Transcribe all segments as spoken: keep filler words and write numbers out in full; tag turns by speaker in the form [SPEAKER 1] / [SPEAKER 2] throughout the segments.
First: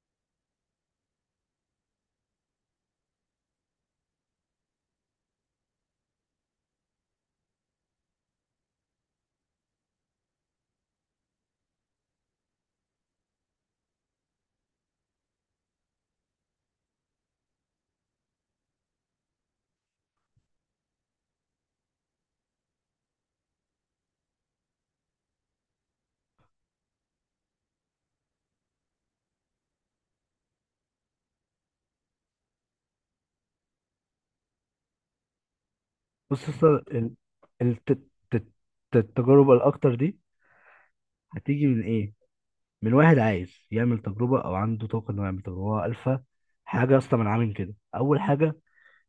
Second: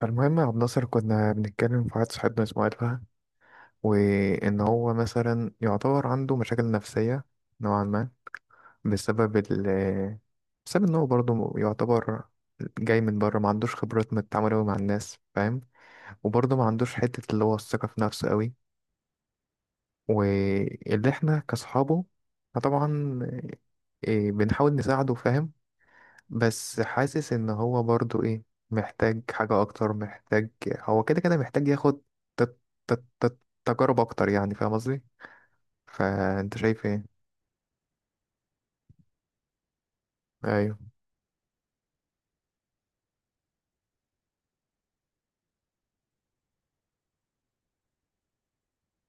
[SPEAKER 1] فالمهم يا عبد الناصر، كنا بنتكلم في واحد صاحبنا اسمه ألفا. وإن هو مثلا يعتبر عنده مشاكل نفسية نوعا ما بسبب ال بسبب إن هو برضه يعتبر جاي من بره، ما عندوش خبرات من التعامل أوي مع الناس، فاهم؟ وبرضه ما عندوش حتة اللي هو الثقة في نفسه أوي. واللي إحنا كأصحابه فطبعا إيه، بنحاول نساعده، فاهم؟ بس حاسس ان هو برضو ايه، محتاج حاجة اكتر. محتاج، هو كده كده محتاج ياخد ت- ت- ت- تجارب اكتر، يعني فاهم قصدي؟
[SPEAKER 2] بص،
[SPEAKER 1] فانت
[SPEAKER 2] اصل
[SPEAKER 1] شايف
[SPEAKER 2] ال-
[SPEAKER 1] ايه؟
[SPEAKER 2] الت- الت- التجارب الاكتر دي
[SPEAKER 1] ايوه.
[SPEAKER 2] هتيجي من ايه؟ من واحد عايز يعمل تجربه او عنده طاقه انه يعمل تجربه. هو الفا حاجه يا اسطى، من عامل كده. اول حاجه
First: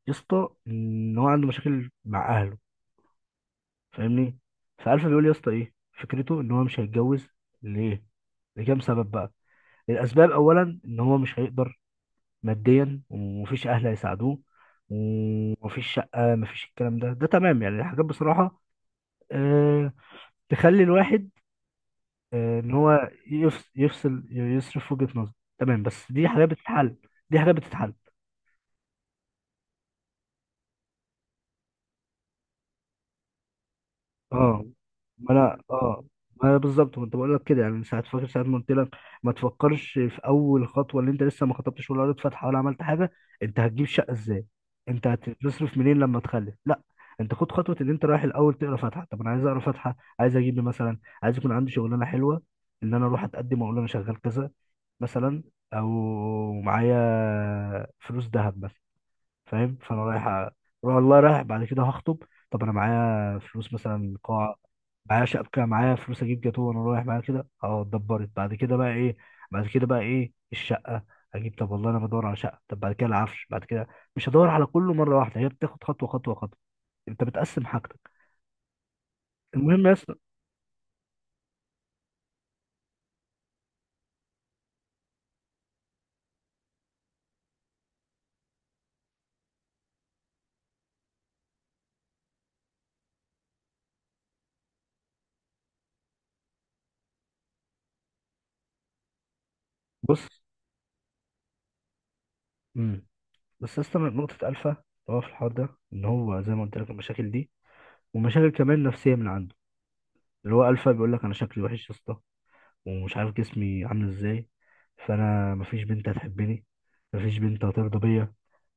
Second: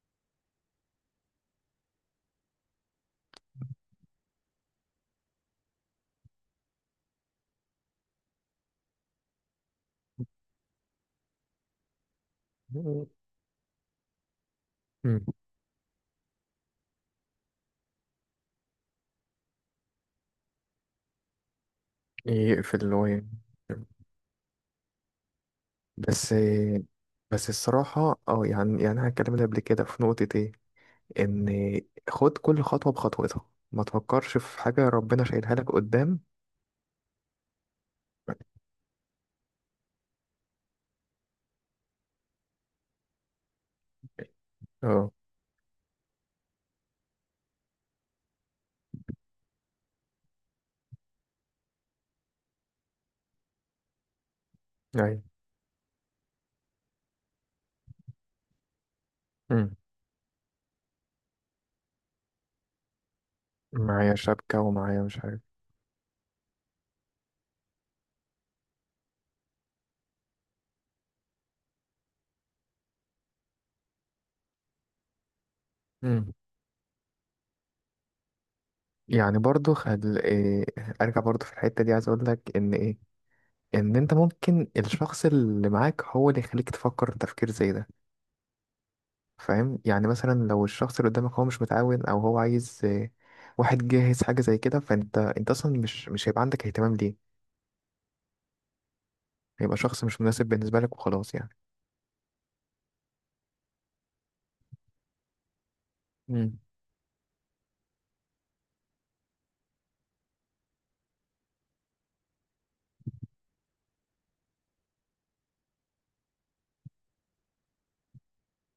[SPEAKER 2] يا اسطى ان هو عنده مشاكل مع اهله، فاهمني؟ فالفا بيقول يا اسطى ايه؟ فكرته ان هو مش هيتجوز. ليه؟ لكام سبب بقى. الاسباب اولا ان هو مش هيقدر ماديا، ومفيش اهل هيساعدوه،
[SPEAKER 1] مم.
[SPEAKER 2] ومفيش شقه، مفيش الكلام ده. ده تمام يعني، الحاجات بصراحه أه تخلي الواحد آه، ان
[SPEAKER 1] يقفل اللي هو
[SPEAKER 2] هو
[SPEAKER 1] يعني.
[SPEAKER 2] يفصل، يفصل يصرف وجهة نظر. تمام، بس دي
[SPEAKER 1] بس.
[SPEAKER 2] حاجات بتتحل. دي
[SPEAKER 1] بس
[SPEAKER 2] حاجات بتتحل.
[SPEAKER 1] الصراحة اه يعني يعني انا اتكلمت قبل كده في نقطة ايه، ان خد كل خطوة بخطوتها، ما تفكرش في
[SPEAKER 2] اه،
[SPEAKER 1] حاجة ربنا
[SPEAKER 2] ما
[SPEAKER 1] شايلها
[SPEAKER 2] انا
[SPEAKER 1] لك
[SPEAKER 2] اه
[SPEAKER 1] قدام.
[SPEAKER 2] ما انا بالظبط كنت بقول لك كده يعني، من ساعه، فاكر ساعه ما قلت لك ما تفكرش في اول خطوه، اللي انت لسه ما خطبتش ولا قريت فاتحه ولا عملت حاجه. انت هتجيب شقه ازاي؟ انت
[SPEAKER 1] اه.
[SPEAKER 2] هتصرف منين لما تخلف؟ لا، انت خد خطوه. ان انت رايح الاول تقرا فاتحه، طب انا عايز اقرا فاتحه، عايز اجيب لي مثلا، عايز يكون عندي شغلانه حلوه، ان انا اروح اتقدم واقول انا شغال كذا
[SPEAKER 1] ايوه.
[SPEAKER 2] مثلا، او معايا فلوس ذهب مثلا،
[SPEAKER 1] مم.
[SPEAKER 2] فاهم؟ فانا رايح أ- والله رايح بعد كده هخطب. طب انا معايا فلوس
[SPEAKER 1] معايا
[SPEAKER 2] مثلا، قاعه
[SPEAKER 1] شبكة ومعايا مش
[SPEAKER 2] معايا،
[SPEAKER 1] عارف.
[SPEAKER 2] شبكه معايا، فلوس اجيب جاتوه، وانا رايح معايا كده، اه اتدبرت. بعد كده بقى ايه؟ بعد كده بقى ايه الشقه؟ اجيب. طب والله انا بدور على شقه. طب بعد كده العفش، بعد كده. مش هدور على كله مره واحده، هي بتاخد خطوه
[SPEAKER 1] مم.
[SPEAKER 2] خطوه خطوه. انت بتقسم حاجتك.
[SPEAKER 1] يعني برضو
[SPEAKER 2] المهم يا اسطى،
[SPEAKER 1] خل... إيه ارجع برضو في الحتة دي، عايز اقول لك ان ايه، ان انت ممكن الشخص اللي معاك هو اللي يخليك تفكر تفكير زي ده. فاهم؟ يعني مثلا لو الشخص اللي قدامك هو مش متعاون، او هو عايز إيه، واحد جاهز حاجة زي كده، فانت انت اصلا مش مش هيبقى عندك اهتمام ليه. هيبقى شخص
[SPEAKER 2] بص،
[SPEAKER 1] مش مناسب بالنسبة لك وخلاص يعني.
[SPEAKER 2] امم، بس يا اسطى، من نقطه الفا اللي هو في الحوار ده، ان هو زي
[SPEAKER 1] امم.
[SPEAKER 2] ما قلت لك المشاكل دي، ومشاكل كمان نفسيه من عنده. اللي هو الفا بيقول لك انا شكلي وحش يا اسطى، ومش عارف جسمي عامل ازاي، فانا مفيش بنت هتحبني، مفيش بنت هترضى بيا،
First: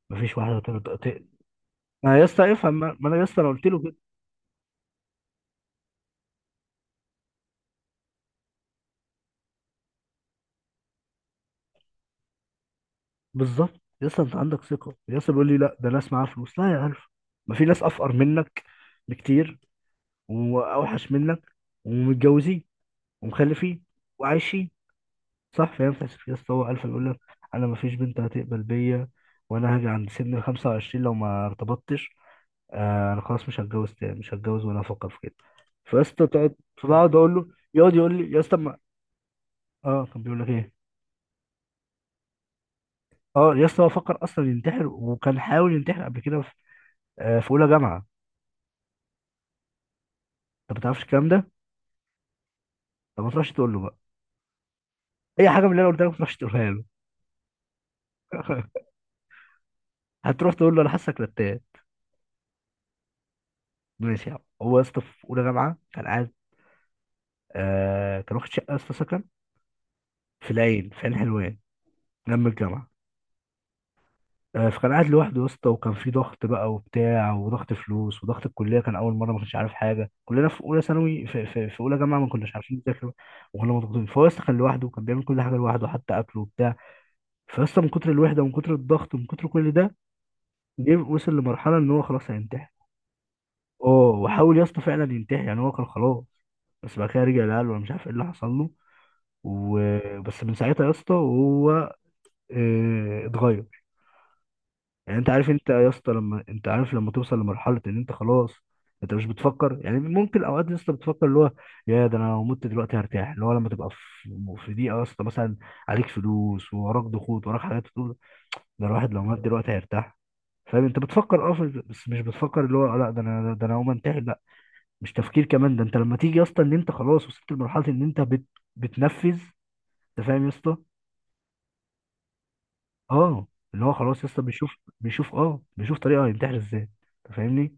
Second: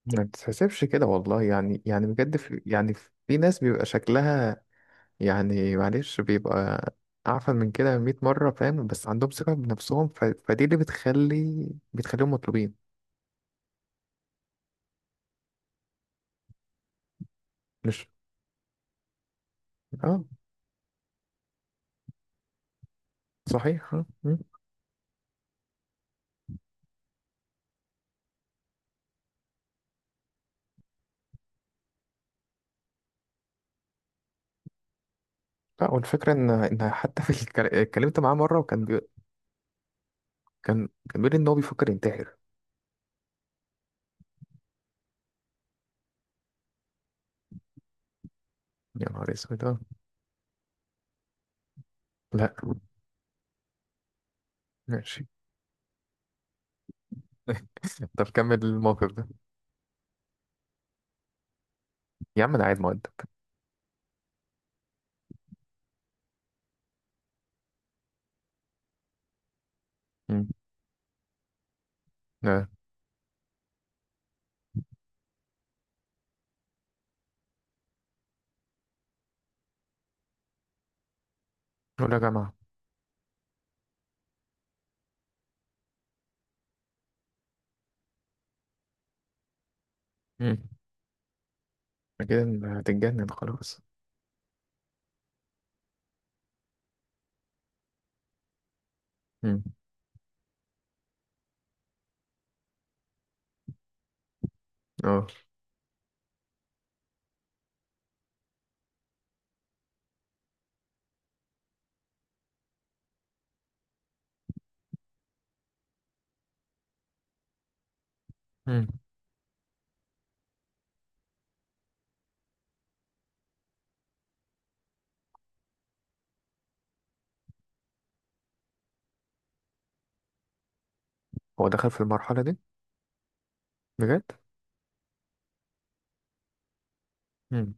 [SPEAKER 1] ما
[SPEAKER 2] مفيش واحده
[SPEAKER 1] بتتحسبش
[SPEAKER 2] هترضى
[SPEAKER 1] كده
[SPEAKER 2] ت-
[SPEAKER 1] والله، يعني يعني
[SPEAKER 2] ما يا
[SPEAKER 1] بجد
[SPEAKER 2] اسطى
[SPEAKER 1] في...
[SPEAKER 2] افهم.
[SPEAKER 1] يعني
[SPEAKER 2] ما ما انا يا
[SPEAKER 1] في
[SPEAKER 2] اسطى انا
[SPEAKER 1] ناس
[SPEAKER 2] قلت له
[SPEAKER 1] بيبقى
[SPEAKER 2] كده
[SPEAKER 1] شكلها، يعني معلش، بيبقى أعفن من كده مية مرة، فاهم؟ بس عندهم ثقة بنفسهم ف... فدي اللي بتخلي بتخليهم مطلوبين.
[SPEAKER 2] بالظبط. يا اسطى انت عندك ثقه يا اسطى، بيقول لي لا ده ناس معاها فلوس، لا يا عارف، ما في ناس
[SPEAKER 1] مش.
[SPEAKER 2] افقر منك بكتير،
[SPEAKER 1] اه.
[SPEAKER 2] واوحش منك، ومتجوزين، ومخلفين،
[SPEAKER 1] صحيح آه، مم.
[SPEAKER 2] وعايشين. صح؟ فاهم فاهم يا اسطى، هو عارف، يقول لك انا مفيش بنت هتقبل بيا، وانا هاجي عند سن ال خمسة وعشرين لو ما ارتبطتش، آه انا خلاص مش هتجوز تاني، مش هتجوز ولا افكر في كده.
[SPEAKER 1] لا،
[SPEAKER 2] فيا اسطى
[SPEAKER 1] والفكرة إن
[SPEAKER 2] تقعد،
[SPEAKER 1] إن
[SPEAKER 2] فبقعد
[SPEAKER 1] حتى في
[SPEAKER 2] اقول له،
[SPEAKER 1] الك...
[SPEAKER 2] يقعد يقول
[SPEAKER 1] اتكلمت
[SPEAKER 2] لي
[SPEAKER 1] معاه
[SPEAKER 2] يا اسطى
[SPEAKER 1] مرة
[SPEAKER 2] ما،
[SPEAKER 1] وكان بي...
[SPEAKER 2] اه كان بيقول لك ايه؟
[SPEAKER 1] كان كان بيقول إن هو بيفكر ينتحر.
[SPEAKER 2] اه يا اسطى، هو فكر اصلا ينتحر، وكان حاول ينتحر قبل كده في, آه في اولى جامعه.
[SPEAKER 1] يا نهار أسود آه.
[SPEAKER 2] انت ما تعرفش الكلام ده؟
[SPEAKER 1] لا.
[SPEAKER 2] طب ما تروحش تقول له بقى
[SPEAKER 1] ماشي.
[SPEAKER 2] اي حاجه من اللي انا قلت لك، ما تروحش تقولها له.
[SPEAKER 1] طب كمل الموقف ده.
[SPEAKER 2] هتروح تقول له انا حاسك رتان.
[SPEAKER 1] يا عم أنا قاعد مؤدب.
[SPEAKER 2] ماشي يا عم. هو يا اسطى في اولى جامعه كان قاعد، آه كان واخد شقه يا اسطى، سكن
[SPEAKER 1] مم.
[SPEAKER 2] في العين، في عين حلوان، جنب
[SPEAKER 1] لا.
[SPEAKER 2] الجامعه. آه، فكان قاعد لوحده يا اسطى، وكان في ضغط بقى وبتاع، وضغط فلوس، وضغط الكليه، كان اول مره، ما كنتش عارف حاجه، كلنا في اولى ثانوي في, في, في اولى
[SPEAKER 1] ولا
[SPEAKER 2] جامعه ما
[SPEAKER 1] جامعة.
[SPEAKER 2] كناش عارفين نذاكر، وكنا مضغوطين. فهو يا اسطى كان لوحده، وكان بيعمل كل حاجه لوحده، حتى اكله وبتاع. فيا اسطى من كتر الوحده، ومن كتر الضغط، ومن كتر كل ده،
[SPEAKER 1] مم.
[SPEAKER 2] جه وصل لمرحله ان هو خلاص
[SPEAKER 1] كده إن
[SPEAKER 2] هينتحر.
[SPEAKER 1] هتتجنن خلاص.
[SPEAKER 2] اه وحاول يا اسطى فعلا ينتحر، يعني هو كان خلاص. بس بعد كده رجع، لقاله انا مش عارف ايه اللي حصل له.
[SPEAKER 1] مم.
[SPEAKER 2] وبس من ساعتها يا اسطى وهو آه، اتغير. يعني
[SPEAKER 1] اه.
[SPEAKER 2] انت عارف، انت يا اسطى لما انت عارف لما توصل لمرحله ان انت خلاص، انت مش بتفكر يعني، ممكن اوقات يا اسطى بتفكر اللي هو يا ده انا لو مت دلوقتي هرتاح، اللي هو لما تبقى في في ضيقه يا اسطى مثلا، عليك فلوس ووراك ضغوط، وراك حاجات، تقول
[SPEAKER 1] مم.
[SPEAKER 2] ده الواحد لو مات دلوقتي هيرتاح. فاهم؟ انت بتفكر اه في- بس مش بتفكر اللي هو لا ده انا، ده انا هقوم انتحر لا، مش تفكير كمان ده. انت لما تيجي يا اسطى ان انت خلاص وصلت لمرحله ان انت بت بتنفذ. انت فاهم يا اسطى؟
[SPEAKER 1] هو دخل في المرحلة دي؟
[SPEAKER 2] اه، اللي هو خلاص
[SPEAKER 1] بجد؟
[SPEAKER 2] يا اسطى بيشوف، بيشوف اه بيشوف طريقه هينتحر ازاي. انت
[SPEAKER 1] مم.
[SPEAKER 2] فاهمني؟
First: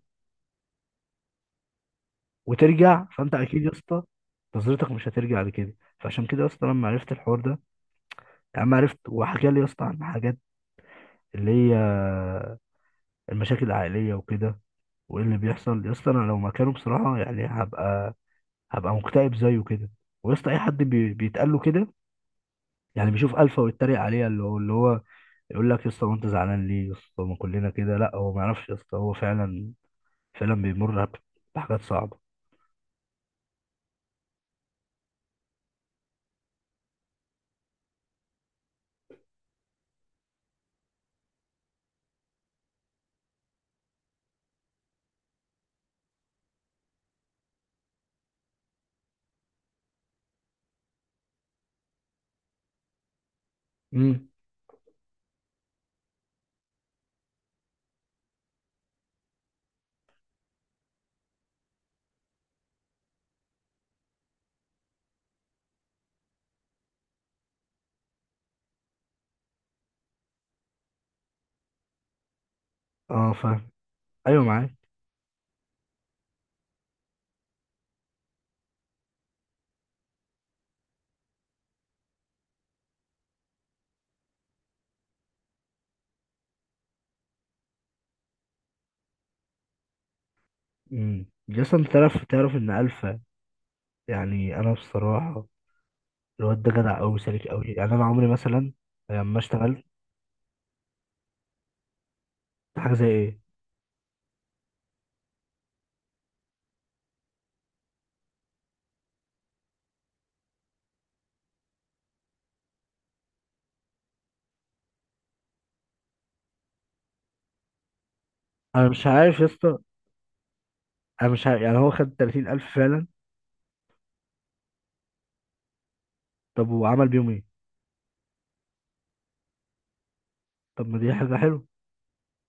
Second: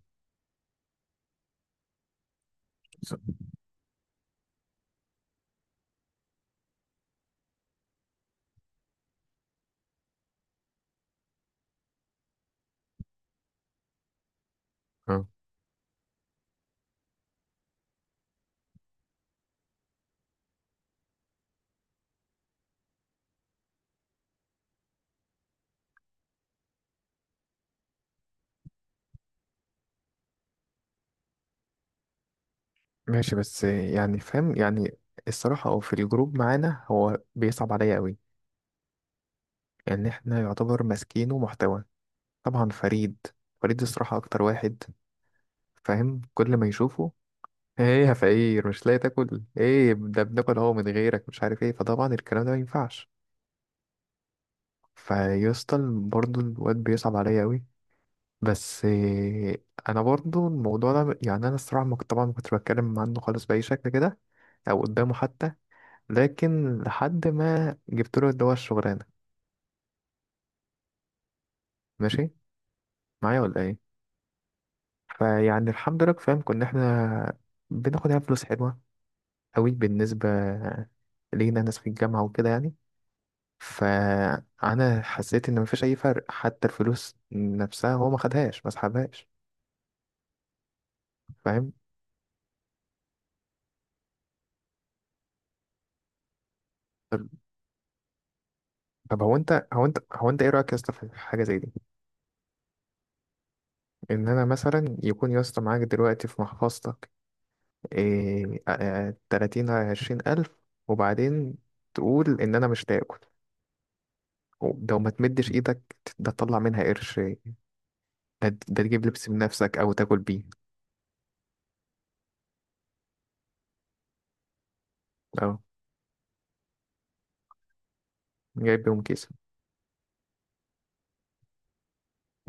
[SPEAKER 2] وترجع، فانت اكيد يا اسطى نظرتك مش هترجع لكده. فعشان كده يا اسطى لما عرفت الحوار ده، يعني لما عرفت وحكى لي يا اسطى عن حاجات اللي هي المشاكل العائليه وكده، وايه
[SPEAKER 1] اه.
[SPEAKER 2] اللي بيحصل يا اسطى، انا لو مكانه بصراحه يعني هبقى، هبقى مكتئب زيه كده. ويا اسطى اي حد بي... بيتقال له كده، يعني بيشوف الفا ويتريق عليه، اللي هو اللي هو يقول لك يا اسطى وانت زعلان ليه يا اسطى، ما كلنا كده، لا هو ما يعرفش يا اسطى، هو فعلا، فعلا بيمر بحاجات صعبه.
[SPEAKER 1] ماشي بس يعني، فاهم يعني، الصراحة أو في الجروب معانا هو بيصعب عليا قوي. يعني احنا يعتبر ماسكينه محتوى، طبعا فريد. فريد الصراحة أكتر واحد، فاهم؟ كل ما يشوفه ايه يا فقير، مش لاقي تاكل، ايه ده بناكل هو من غيرك مش عارف ايه. فطبعا الكلام ده ما ينفعش
[SPEAKER 2] امم،
[SPEAKER 1] فيسطل برضو الواد. بيصعب عليا قوي، بس إيه، انا برضو الموضوع ده، يعني انا الصراحة ما كنت- طبعا ما كنتش بتكلم عنه خالص بأي شكل كده، او قدامه حتى. لكن لحد ما جبت له اللي هو الشغلانة. ماشي
[SPEAKER 2] اه
[SPEAKER 1] معايا ولا
[SPEAKER 2] فاهم،
[SPEAKER 1] ايه؟
[SPEAKER 2] ايوه معاك،
[SPEAKER 1] فيعني الحمد لله فاهم، كنا احنا بناخد يعني فلوس حلوة قوي بالنسبة لينا، ناس في الجامعة وكده يعني. فأنا حسيت إن مفيش أي فرق، حتى الفلوس نفسها هو ما خدهاش ما سحبهاش،
[SPEAKER 2] امم.
[SPEAKER 1] فاهم؟
[SPEAKER 2] اصلا تعرف، تعرف ان الفا، يعني انا بصراحه الواد ده جدع قوي،
[SPEAKER 1] طب
[SPEAKER 2] سالك قوي، يعني انا عمري مثلا
[SPEAKER 1] طب هو
[SPEAKER 2] لما
[SPEAKER 1] انت هو
[SPEAKER 2] اشتغلت.
[SPEAKER 1] انت هو انت ايه رأيك يا اسطى في حاجة زي دي،
[SPEAKER 2] حاجه زي ايه؟
[SPEAKER 1] ان انا مثلا يكون يا اسطى معاك دلوقتي في محفظتك إيه آه، آه، تلاتين على عشرين ألف، وبعدين تقول إن أنا مش تاكل، لو ما تمدش إيدك ده تطلع منها قرش، ده ده
[SPEAKER 2] انا
[SPEAKER 1] تجيب
[SPEAKER 2] مش
[SPEAKER 1] لبس
[SPEAKER 2] عارف يا
[SPEAKER 1] بنفسك
[SPEAKER 2] اسطى،
[SPEAKER 1] أو تاكل بيه.
[SPEAKER 2] انا مش عارف، يعني هو خد تلاتين الف فعلا.
[SPEAKER 1] أه.
[SPEAKER 2] طب وعمل بيهم ايه؟
[SPEAKER 1] جايب بيهم كيس.
[SPEAKER 2] طب ما دي حاجه حلوه.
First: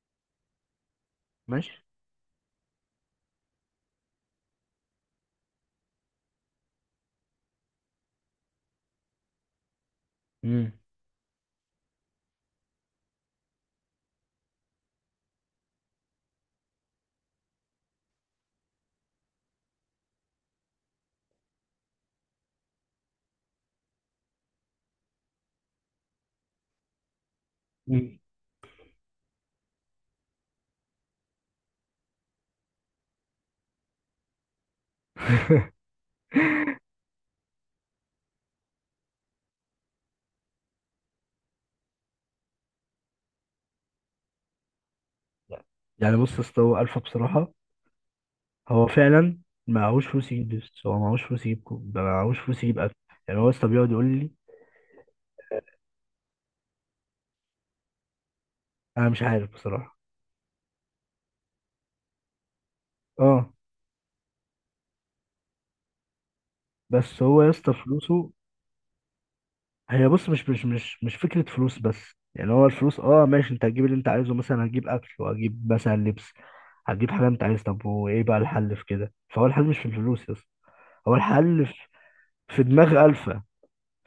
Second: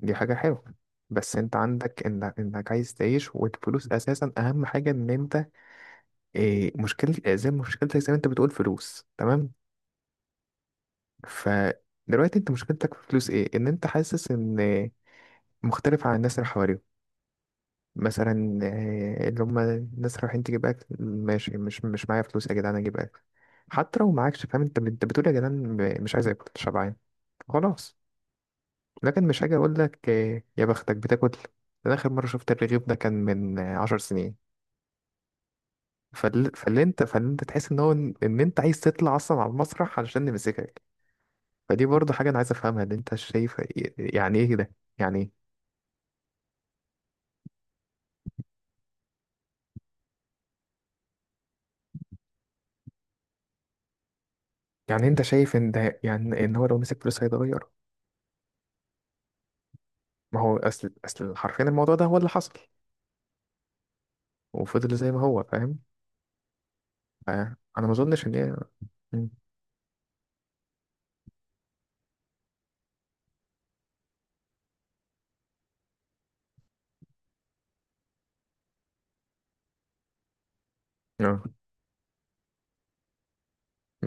[SPEAKER 1] دي حاجة حلوة، بس أنت
[SPEAKER 2] ماشي،
[SPEAKER 1] عندك إنك, إنك عايز تعيش، والفلوس أساسا أهم حاجة. إن أنت إيه، مشكلة زي مشكلتك، زي ما أنت بتقول، فلوس تمام.
[SPEAKER 2] امم،
[SPEAKER 1] فدلوقتي أنت مشكلتك في فلوس إيه، إن أنت حاسس إن مختلف عن الناس اللي حواليك. مثلا آه، اللي هم الناس رايحين تجيب اكل، ماشي مش مش معايا فلوس يا جدعان، اجيب اكل حتى لو معاكش، فاهم؟ انت انت بتقول يا جدعان ب- مش عايز اكل، شبعان، خلاص.
[SPEAKER 2] امم.
[SPEAKER 1] لكن مش هاجي اقول لك آه، يا بختك بتاكل، انا اخر مره شفت الرغيف ده كان من آه، عشر سنين. فال- فاللي انت فاللي انت تحس ان هو ان إن انت عايز تطلع اصلا على المسرح علشان نمسكك. فدي برضه حاجه انا عايز افهمها، اللي انت شايف إيه- يعني ايه ده، يعني إيه؟
[SPEAKER 2] يعني بص يا اسطى، هو الفا بصراحه، هو فعلا معهوش فلوس يجيب، بس هو معهوش فلوس يجيب كو- ده معهوش فلوس يجيب اكل. يعني هو يا اسطى بيقعد يقول لي،
[SPEAKER 1] يعني انت شايف ان ده يعني ان هو لو مسك فلوس هيتغير؟
[SPEAKER 2] انا مش عارف بصراحه.
[SPEAKER 1] ما هو اصل اصل حرفيا الموضوع ده هو اللي حصل،
[SPEAKER 2] اه،
[SPEAKER 1] وفضل زي ما هو، فاهم؟
[SPEAKER 2] بس
[SPEAKER 1] ف-
[SPEAKER 2] هو يا اسطى
[SPEAKER 1] انا ما اظنش
[SPEAKER 2] فلوسه،
[SPEAKER 1] ان هي. مم.
[SPEAKER 2] هي بص، مش مش مش مش فكرة فلوس بس يعني، هو الفلوس اه ماشي، انت هتجيب اللي انت عايزه، مثلا هتجيب اكل، وهتجيب مثلا لبس، هتجيب حاجة انت عايز. طب وايه بقى الحل في كده؟ فهو الحل مش في الفلوس بس، هو
[SPEAKER 1] آه،
[SPEAKER 2] الحل في في دماغ ألفا.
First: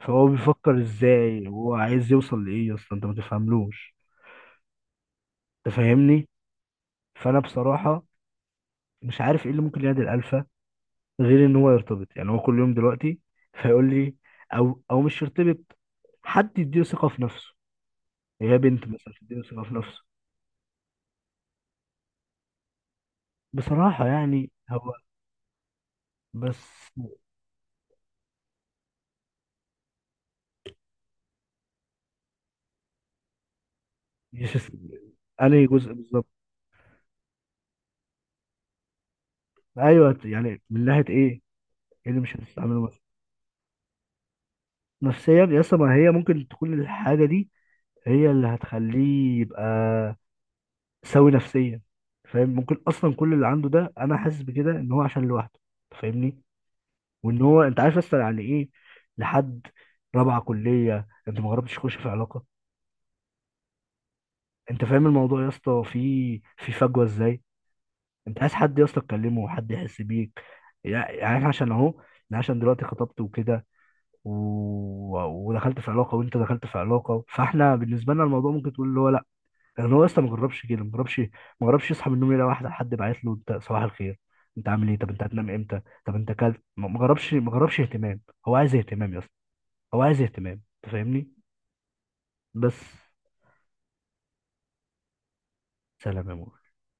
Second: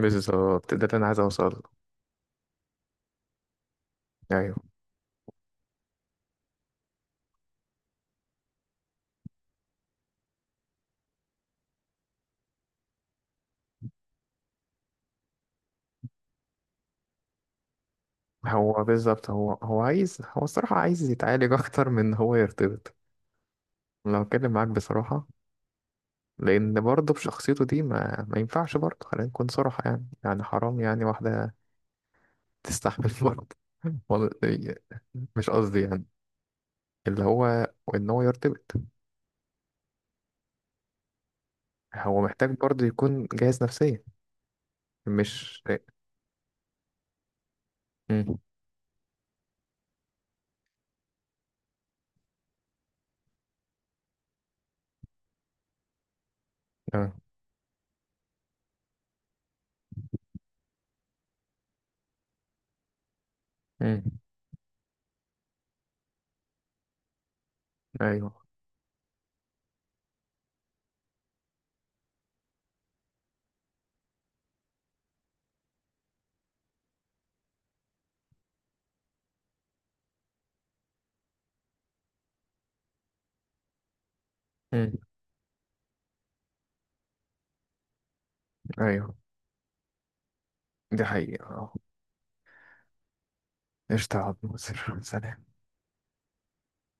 [SPEAKER 2] فهو بيفكر
[SPEAKER 1] ده اللي انا عايز اوصل
[SPEAKER 2] ازاي،
[SPEAKER 1] له.
[SPEAKER 2] هو عايز يوصل لايه يا اسطى، انت ما تفهملوش.
[SPEAKER 1] ايوه.
[SPEAKER 2] انت فاهمني؟ فانا بصراحة مش عارف ايه اللي ممكن ينادي الألفا، غير ان هو يرتبط. يعني هو كل يوم دلوقتي فيقول لي، او او مش يرتبط، حد يديله ثقة في نفسه، هي
[SPEAKER 1] هو
[SPEAKER 2] بنت مثلا
[SPEAKER 1] بالظبط،
[SPEAKER 2] تديله
[SPEAKER 1] هو
[SPEAKER 2] ثقة في
[SPEAKER 1] هو
[SPEAKER 2] نفسه.
[SPEAKER 1] عايز، هو الصراحه عايز يتعالج اكتر من إن هو يرتبط،
[SPEAKER 2] بصراحة
[SPEAKER 1] لو اتكلم
[SPEAKER 2] يعني
[SPEAKER 1] معاك
[SPEAKER 2] هو،
[SPEAKER 1] بصراحه.
[SPEAKER 2] بس
[SPEAKER 1] لان برضه بشخصيته دي ما ما ينفعش برضه، خلينا نكون صراحه يعني، يعني حرام يعني واحده تستحمل. برضه والله-
[SPEAKER 2] مش اس-
[SPEAKER 1] مش
[SPEAKER 2] أنهي
[SPEAKER 1] قصدي
[SPEAKER 2] جزء
[SPEAKER 1] يعني.
[SPEAKER 2] بالظبط؟
[SPEAKER 1] اللي هو ان هو يرتبط،
[SPEAKER 2] أيوه يعني، من ناحية إيه؟ إيه
[SPEAKER 1] هو
[SPEAKER 2] اللي مش
[SPEAKER 1] محتاج
[SPEAKER 2] هتستعمله
[SPEAKER 1] برضه
[SPEAKER 2] مثلا؟
[SPEAKER 1] يكون جاهز نفسيا.
[SPEAKER 2] نفسيا يا
[SPEAKER 1] مش.
[SPEAKER 2] اسطى، ما هي ممكن تكون الحاجة دي هي
[SPEAKER 1] مم.
[SPEAKER 2] اللي هتخليه يبقى سوي نفسيا. فاهم؟ ممكن أصلا كل اللي عنده ده، أنا حاسس بكده، إن هو عشان لوحده. فاهمني؟
[SPEAKER 1] آه.
[SPEAKER 2] وإن هو، أنت عارف أصلا يعني إيه لحد رابعة كلية أنت ما جربتش تخش في علاقة؟
[SPEAKER 1] مم.
[SPEAKER 2] أنت فاهم الموضوع يا اسطى فيه في فجوة إزاي؟
[SPEAKER 1] ايوه.
[SPEAKER 2] انت عايز حد يا اسطى تكلمه، وحد يحس بيك. يعني يعني احنا عشان اهو، انا عشان دلوقتي خطبت وكده، و... ودخلت في علاقه، وانت دخلت في علاقه، فاحنا بالنسبه لنا الموضوع ممكن تقول اللي هو لا، لان هو لسه ما جربش كده، ما جربش، ما جربش يصحى من النوم يلاقي واحده، حد باعت له انت صباح الخير، انت عامل
[SPEAKER 1] مم.
[SPEAKER 2] ايه، طب انت هتنام امتى، طب انت كلت، ما ما جربش، ما جربش اهتمام. هو عايز اهتمام
[SPEAKER 1] ايوه.
[SPEAKER 2] يا اسطى، هو عايز اهتمام، انت
[SPEAKER 1] دي
[SPEAKER 2] فاهمني؟
[SPEAKER 1] حقيقة اه.
[SPEAKER 2] بس.
[SPEAKER 1] قشطة يا عبد الناصر، سلام.
[SPEAKER 2] سلام يا مو.